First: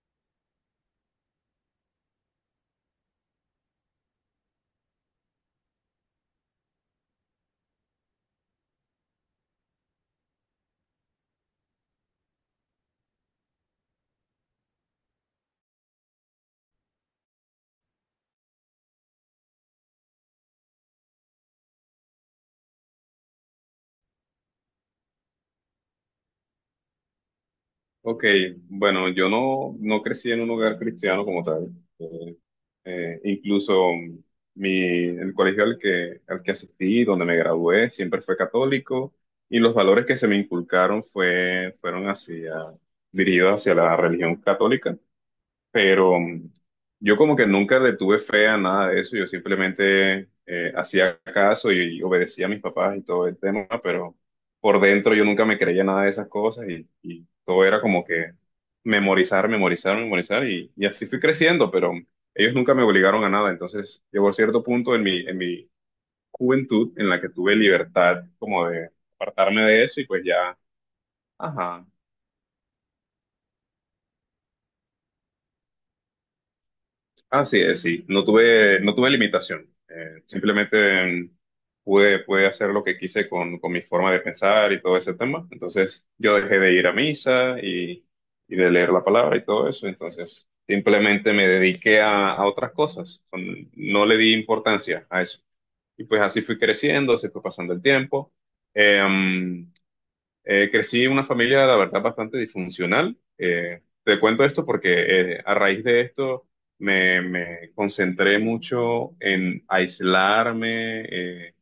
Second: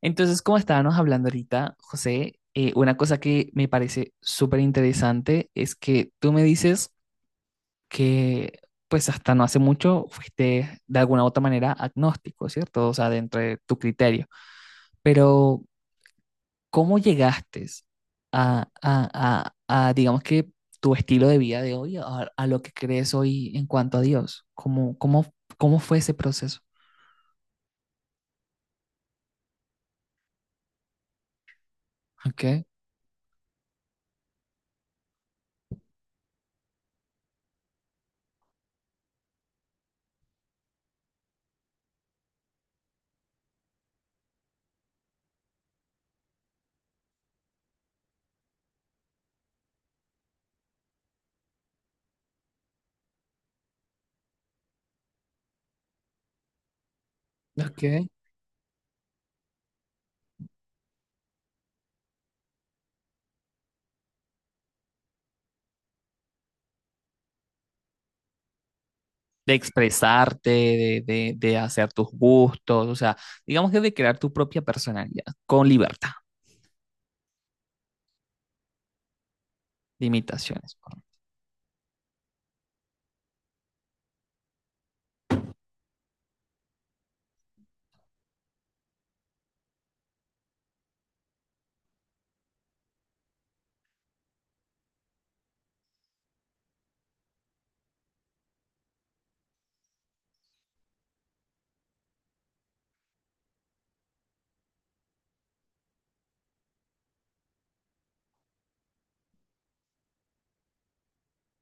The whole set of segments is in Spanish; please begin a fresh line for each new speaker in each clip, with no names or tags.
Entonces, como estábamos hablando ahorita, José, una cosa que me parece súper interesante es que tú me dices que, pues hasta no hace mucho, fuiste de alguna u otra manera agnóstico, ¿cierto? O sea, dentro de tu criterio. Pero ¿cómo llegaste digamos que, tu estilo de vida de hoy, a lo que crees hoy en cuanto a Dios? Cómo fue ese proceso?
Ok, bueno, yo no crecí en un hogar cristiano como tal. Eh,
Ok,
Incluso el colegio al que asistí, donde me gradué, siempre fue católico y los valores que se me inculcaron fueron dirigidos hacia la religión católica, pero yo como que nunca le tuve fe a nada de eso. Yo simplemente hacía caso y obedecía a mis papás y todo el tema, pero por dentro yo nunca me creía nada de esas cosas, y todo era como
ok.
que memorizar, memorizar, memorizar y así fui creciendo, pero ellos nunca me obligaron a nada. Entonces llegó cierto punto en mi juventud en la que tuve libertad como de
De
apartarme de eso y pues
expresarte,
ya,
de
ajá.
hacer tus gustos, o sea, digamos que de crear tu propia personalidad con libertad
Así es, sí. No tuve limitación.
de imitaciones.
Simplemente pude hacer lo que quise con mi forma de pensar y todo ese tema. Entonces, yo dejé de ir a misa y de leer la palabra y todo eso. Entonces, simplemente me dediqué a otras cosas. No le di importancia a eso. Y pues así fui creciendo, se fue pasando el tiempo. Eh, mm, Crecí en una familia, la verdad, bastante disfuncional. Te cuento esto porque a raíz de esto me concentré mucho en aislarme, eh,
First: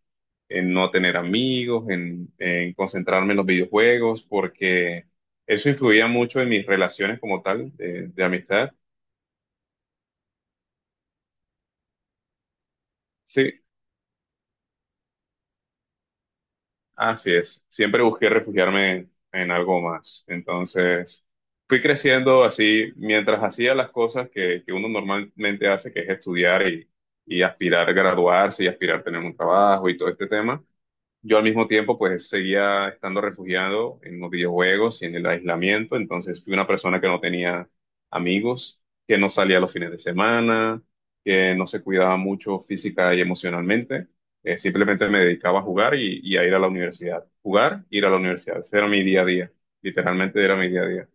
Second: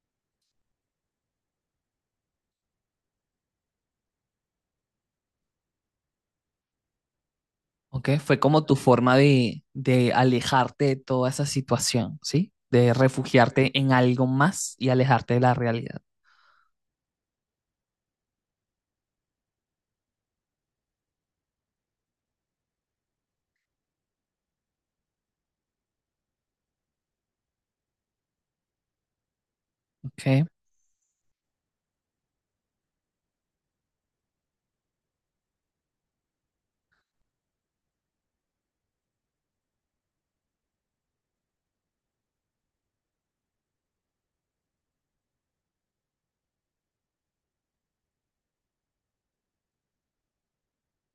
en no tener amigos, en concentrarme en los videojuegos, porque eso influía mucho en mis relaciones como tal,
¿Ok?
de
Fue como
amistad.
tu forma de alejarte de toda esa situación, ¿sí? De
Sí,
refugiarte en algo más y alejarte de la realidad.
así es, siempre busqué refugiarme en algo más. Entonces, fui creciendo así mientras hacía las cosas que uno normalmente hace, que es estudiar y aspirar a graduarse y aspirar a tener un trabajo y todo este
¿Ok?
tema. Yo al mismo tiempo pues seguía estando refugiado en los videojuegos y en el aislamiento. Entonces fui una persona que no tenía amigos, que no salía los fines de semana, que no se cuidaba mucho física y emocionalmente. Simplemente me dedicaba a jugar y a ir a la universidad. Jugar, ir a la universidad, ese era mi día a día, literalmente era mi día a día.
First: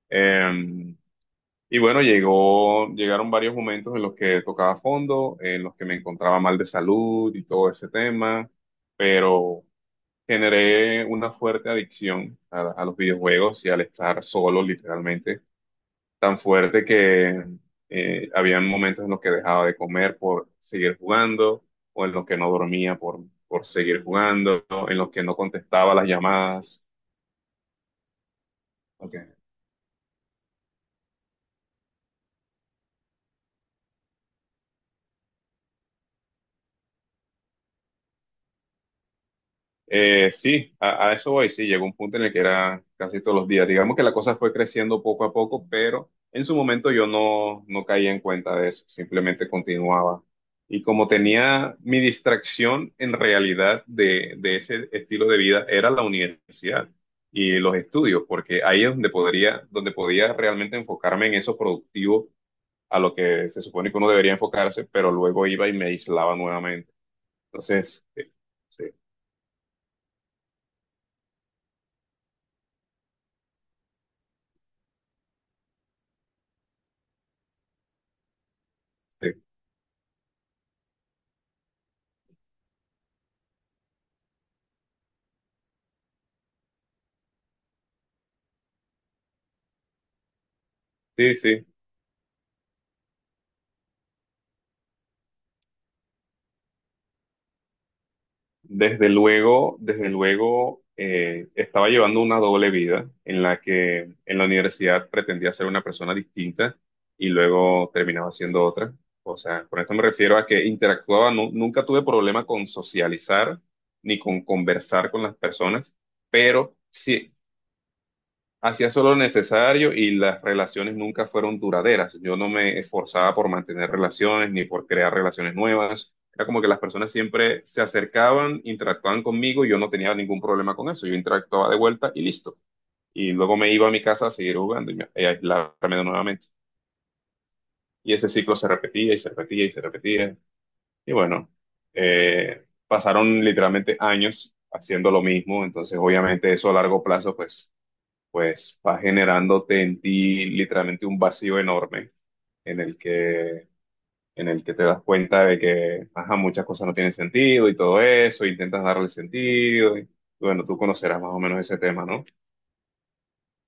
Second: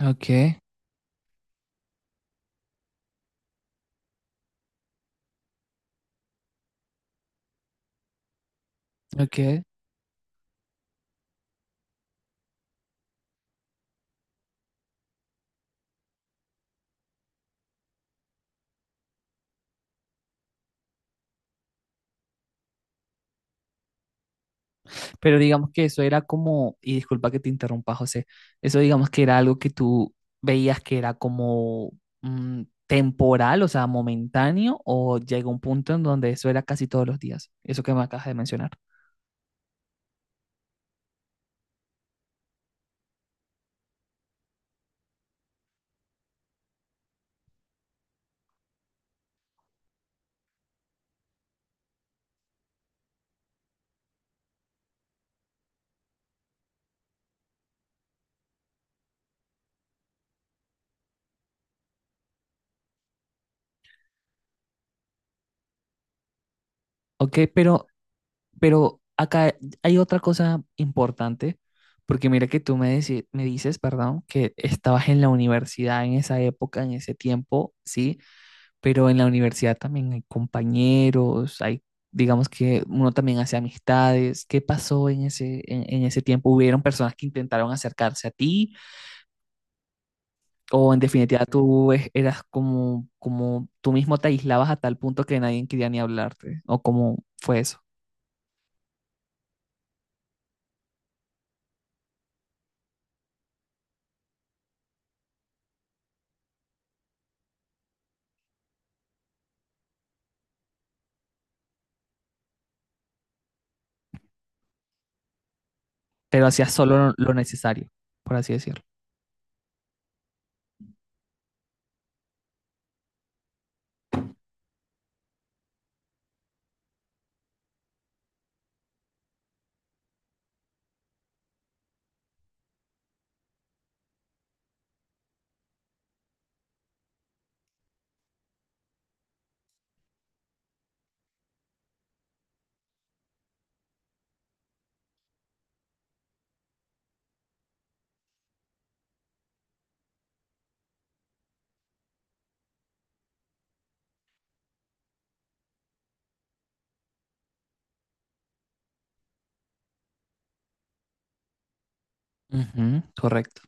Ok,
Em, y bueno, llegaron varios momentos en los que tocaba fondo, en los que me encontraba mal de salud y todo ese tema,
ok.
pero generé una fuerte adicción a los videojuegos y al estar solo, literalmente, tan fuerte que habían momentos en los que dejaba de comer por seguir jugando, o en los que no dormía por seguir jugando, en los que no
Pero digamos que
contestaba
eso
las
era como,
llamadas.
y disculpa que te interrumpa, José, eso digamos que era
Ok.
algo que tú veías que era como temporal, o sea, momentáneo, o llega un punto en donde eso era casi todos los días, eso que me acabas de mencionar.
Sí, a eso voy, sí, llegó un punto en el que era casi todos los días. Digamos que la cosa fue creciendo poco a poco, pero en su momento yo no caía en cuenta de eso, simplemente continuaba. Y como tenía mi distracción en realidad de ese estilo de vida, era la universidad y los estudios, porque ahí es donde podía realmente enfocarme en eso productivo a lo que se supone que uno debería enfocarse, pero luego iba y me aislaba nuevamente.
Ok,
Entonces, sí,
pero acá hay otra cosa importante, porque mira que tú me, me dices, perdón, que estabas en la universidad en esa época, en ese tiempo, ¿sí? Pero en la
sí,
universidad también hay compañeros, hay, digamos que uno también hace amistades. ¿Qué pasó en ese, en ese tiempo? ¿Hubieron personas que intentaron acercarse a ti? ¿O en
sí.
definitiva
sí.
tú eras como, como tú mismo te aislabas a tal punto que nadie quería ni hablarte? ¿O cómo fue eso?
desde luego, desde luego, estaba llevando una doble vida en la que en la universidad pretendía ser una persona distinta y luego terminaba siendo otra. O sea, con esto me refiero a que interactuaba, nunca tuve problema con socializar ni con conversar con las personas,
Pero hacías
pero
solo lo
sí.
lo necesario, por así decirlo.
Hacía solo lo necesario y las relaciones nunca fueron duraderas. Yo no me esforzaba por mantener relaciones ni por crear relaciones nuevas. Era como que las personas siempre se acercaban, interactuaban conmigo y yo no tenía ningún problema con eso. Yo interactuaba de vuelta y listo. Y luego me iba a mi casa a seguir jugando y a aislarme nuevamente. Y ese ciclo se repetía y se repetía y se repetía. Y bueno, pasaron literalmente años haciendo lo mismo. Entonces, obviamente, eso a largo plazo, pues va generándote en ti literalmente un vacío enorme en el en el que te das cuenta de que, ajá, muchas cosas no tienen sentido y todo eso, intentas darle sentido y bueno, tú conocerás más o menos ese tema, ¿no?
Ujú, correcto,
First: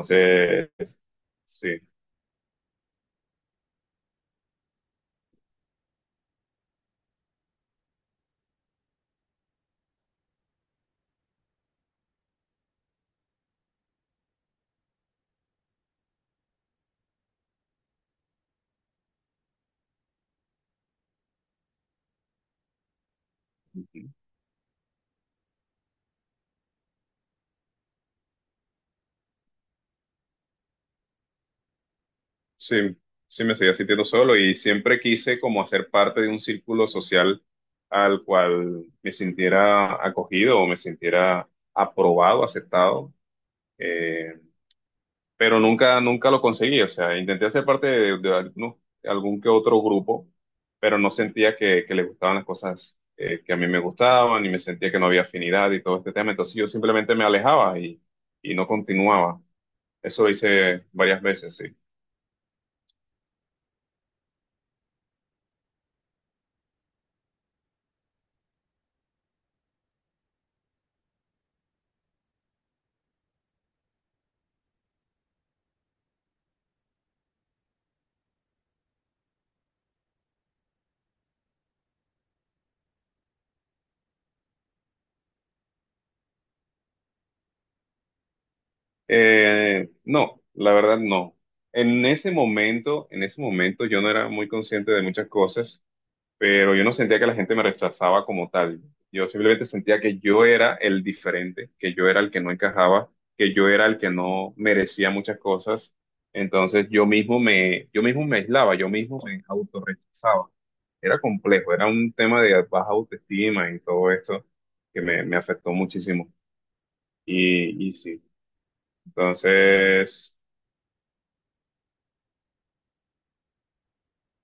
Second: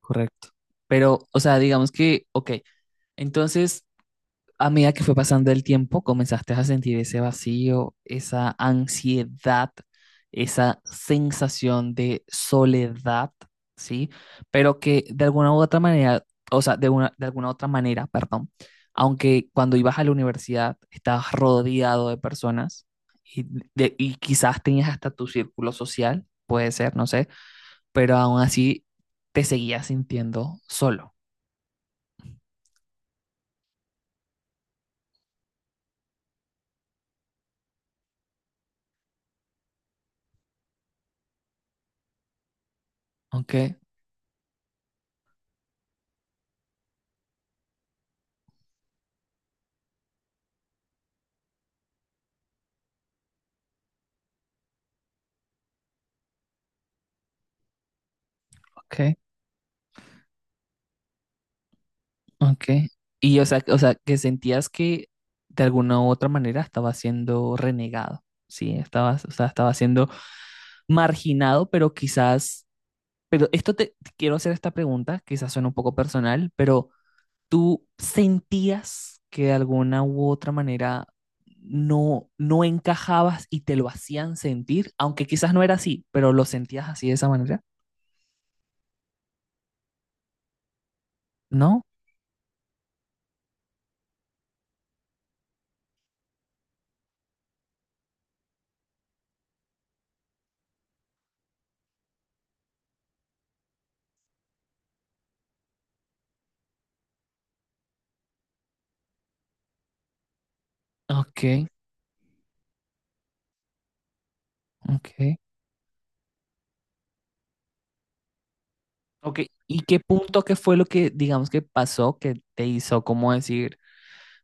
correcto. Pero, o sea,
sí,
digamos que, ok, entonces, a medida que fue pasando el tiempo, comenzaste a sentir ese vacío, esa ansiedad, esa sensación de soledad, ¿sí? Pero que de alguna u otra manera, o sea, de una, de alguna otra manera, perdón, aunque cuando ibas a la universidad estabas rodeado de personas y, y quizás tenías hasta tu círculo social, puede ser, no sé, pero aún así te seguías sintiendo solo,
sí, sí me seguía sintiendo solo y siempre quise como hacer parte de un círculo social al cual me sintiera acogido o me sintiera aprobado, aceptado.
¿ok?
Eh, pero nunca, nunca lo conseguí. O sea, intenté hacer parte de algún que otro grupo, pero no sentía que les gustaban las cosas que a mí me gustaban y me sentía que no había afinidad y todo este tema. Entonces yo simplemente me alejaba y no
Ok,
continuaba. Eso lo hice varias veces, sí.
ok. Y o sea, que sentías que de alguna u otra manera estaba siendo renegado, ¿sí? Estabas, o sea, estaba siendo marginado, pero quizás, pero esto te, te quiero hacer esta pregunta, quizás suena un poco personal, pero ¿tú sentías que de alguna u otra manera no, no encajabas y te lo hacían sentir? Aunque quizás no era así, pero lo sentías así de esa manera,
No, la verdad no.
¿no?
En ese momento yo no era muy consciente de muchas cosas. Pero yo no sentía que la gente me rechazaba como tal. Yo simplemente sentía que yo era el diferente, que yo era el que no encajaba, que yo era el que no merecía muchas cosas. Entonces yo mismo me aislaba, yo mismo me autorrechazaba. Era
Ok,
complejo, era un tema de baja autoestima y todo esto que
ok.
me afectó muchísimo. Y sí,
Ok, ¿y qué
entonces.
punto, qué fue lo que, digamos, que pasó que te hizo como decir,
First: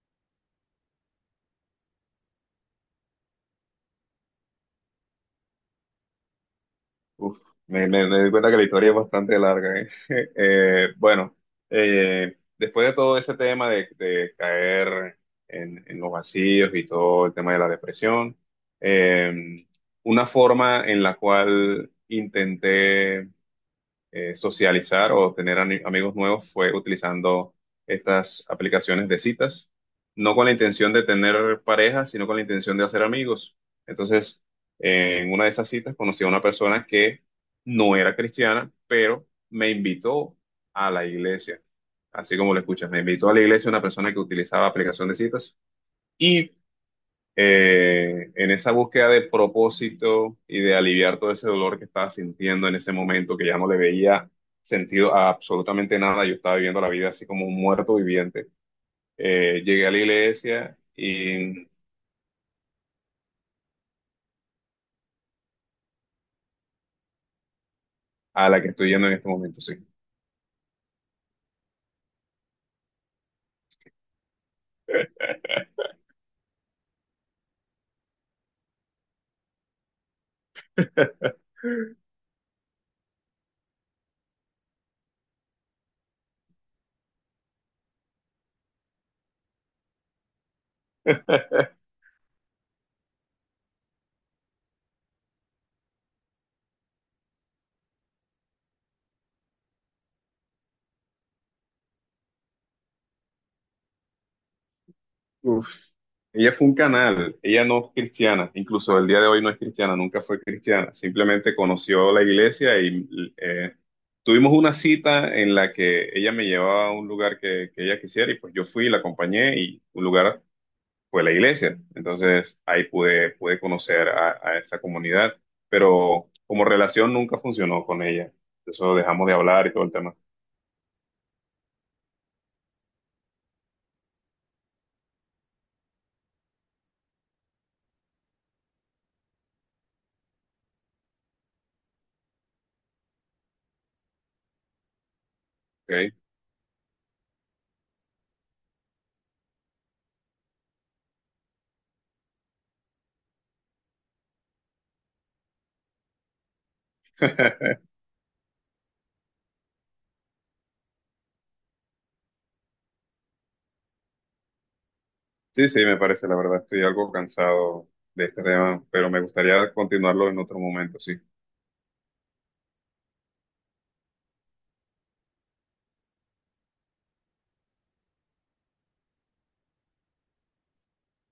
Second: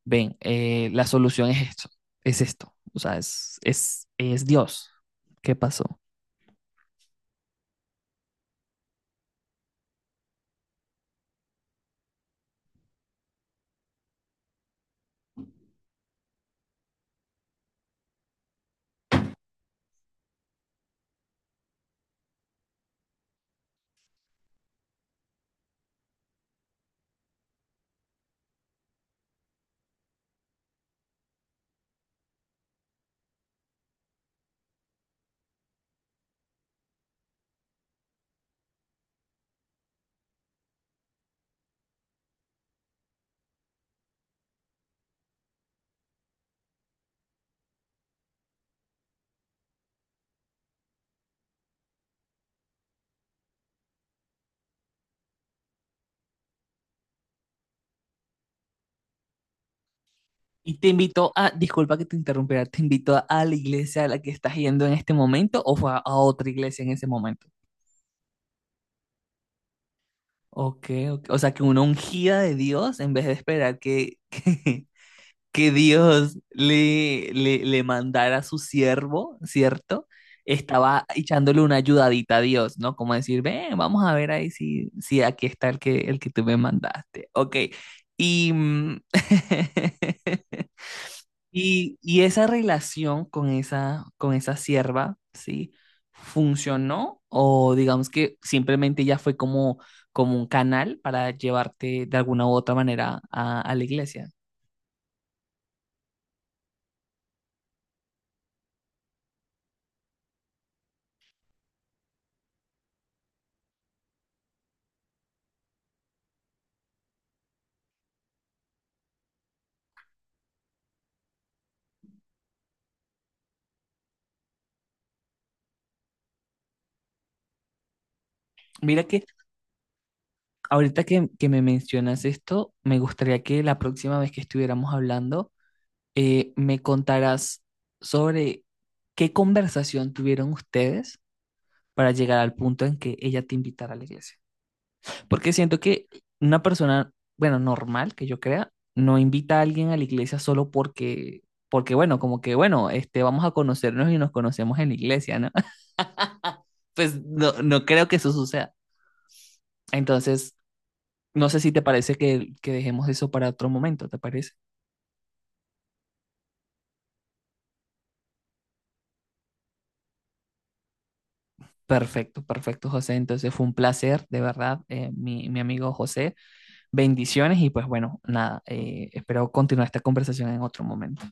ven, la solución es esto, o sea, es Dios. ¿Qué pasó?
Uf, me doy cuenta que la historia es bastante larga, ¿eh? Bueno, después de todo ese tema de caer en los vacíos y todo el tema de la depresión, eh, una forma en la cual intenté socializar o tener amigos nuevos fue utilizando estas aplicaciones de citas, no con la intención de tener pareja, sino con la intención de hacer amigos. Entonces, en una de esas citas conocí a una persona que no era cristiana, pero me invitó a la iglesia. Así como lo escuchas, me invitó a la iglesia una persona que utilizaba aplicación de citas. Y en esa búsqueda de propósito y de aliviar todo ese dolor que estaba sintiendo en ese momento, que ya no le veía sentido a absolutamente nada, yo estaba viviendo la vida así como un muerto viviente. Llegué a la iglesia
¿Y te invitó a,
y
disculpa que te interrumpiera, te invitó a la iglesia a la que estás yendo en este momento o fue a otra iglesia en ese momento?
a la que estoy yendo en este momento, sí.
Ok, ok, o sea, que una ungida de Dios en vez de esperar que, que Dios le, le, le mandara a su siervo, ¿cierto? Estaba echándole una ayudadita a Dios, ¿no? Como decir, ven, vamos a ver ahí si, si aquí está el que tú me mandaste. Ok. Y, y esa relación con esa sierva, ¿sí? ¿Funcionó? O digamos que simplemente ya fue como, como un canal para llevarte de alguna u otra manera a la iglesia.
Ella fue un canal, ella no es cristiana, incluso el día de hoy no es cristiana, nunca fue cristiana, simplemente conoció la iglesia y eh, tuvimos una cita en la que ella me llevaba a un lugar que ella quisiera y pues yo fui, la acompañé y un lugar fue la iglesia. Entonces ahí pude conocer a esa comunidad, pero como relación nunca funcionó con ella. Eso
Mira que
dejamos de hablar y todo el tema.
ahorita que me mencionas esto, me gustaría que la próxima vez que estuviéramos hablando, me contarás sobre qué conversación tuvieron ustedes para llegar al punto en que ella te invitara a la iglesia. Porque siento que
¿Ok?
una persona, bueno, normal que yo crea, no invita a alguien a la iglesia solo porque, porque bueno, como que, bueno, este, vamos a conocernos y nos conocemos en la iglesia, ¿no? Pues no, no creo que eso suceda. Entonces, no sé si te parece que dejemos eso para otro momento, ¿te parece?
Sí, sí, me parece, la verdad, estoy algo cansado de este tema, pero me gustaría continuarlo en otro momento, sí.
Perfecto, perfecto, José. Entonces fue un placer, de verdad, mi, mi amigo José. Bendiciones y pues bueno, nada, espero continuar esta conversación en otro momento.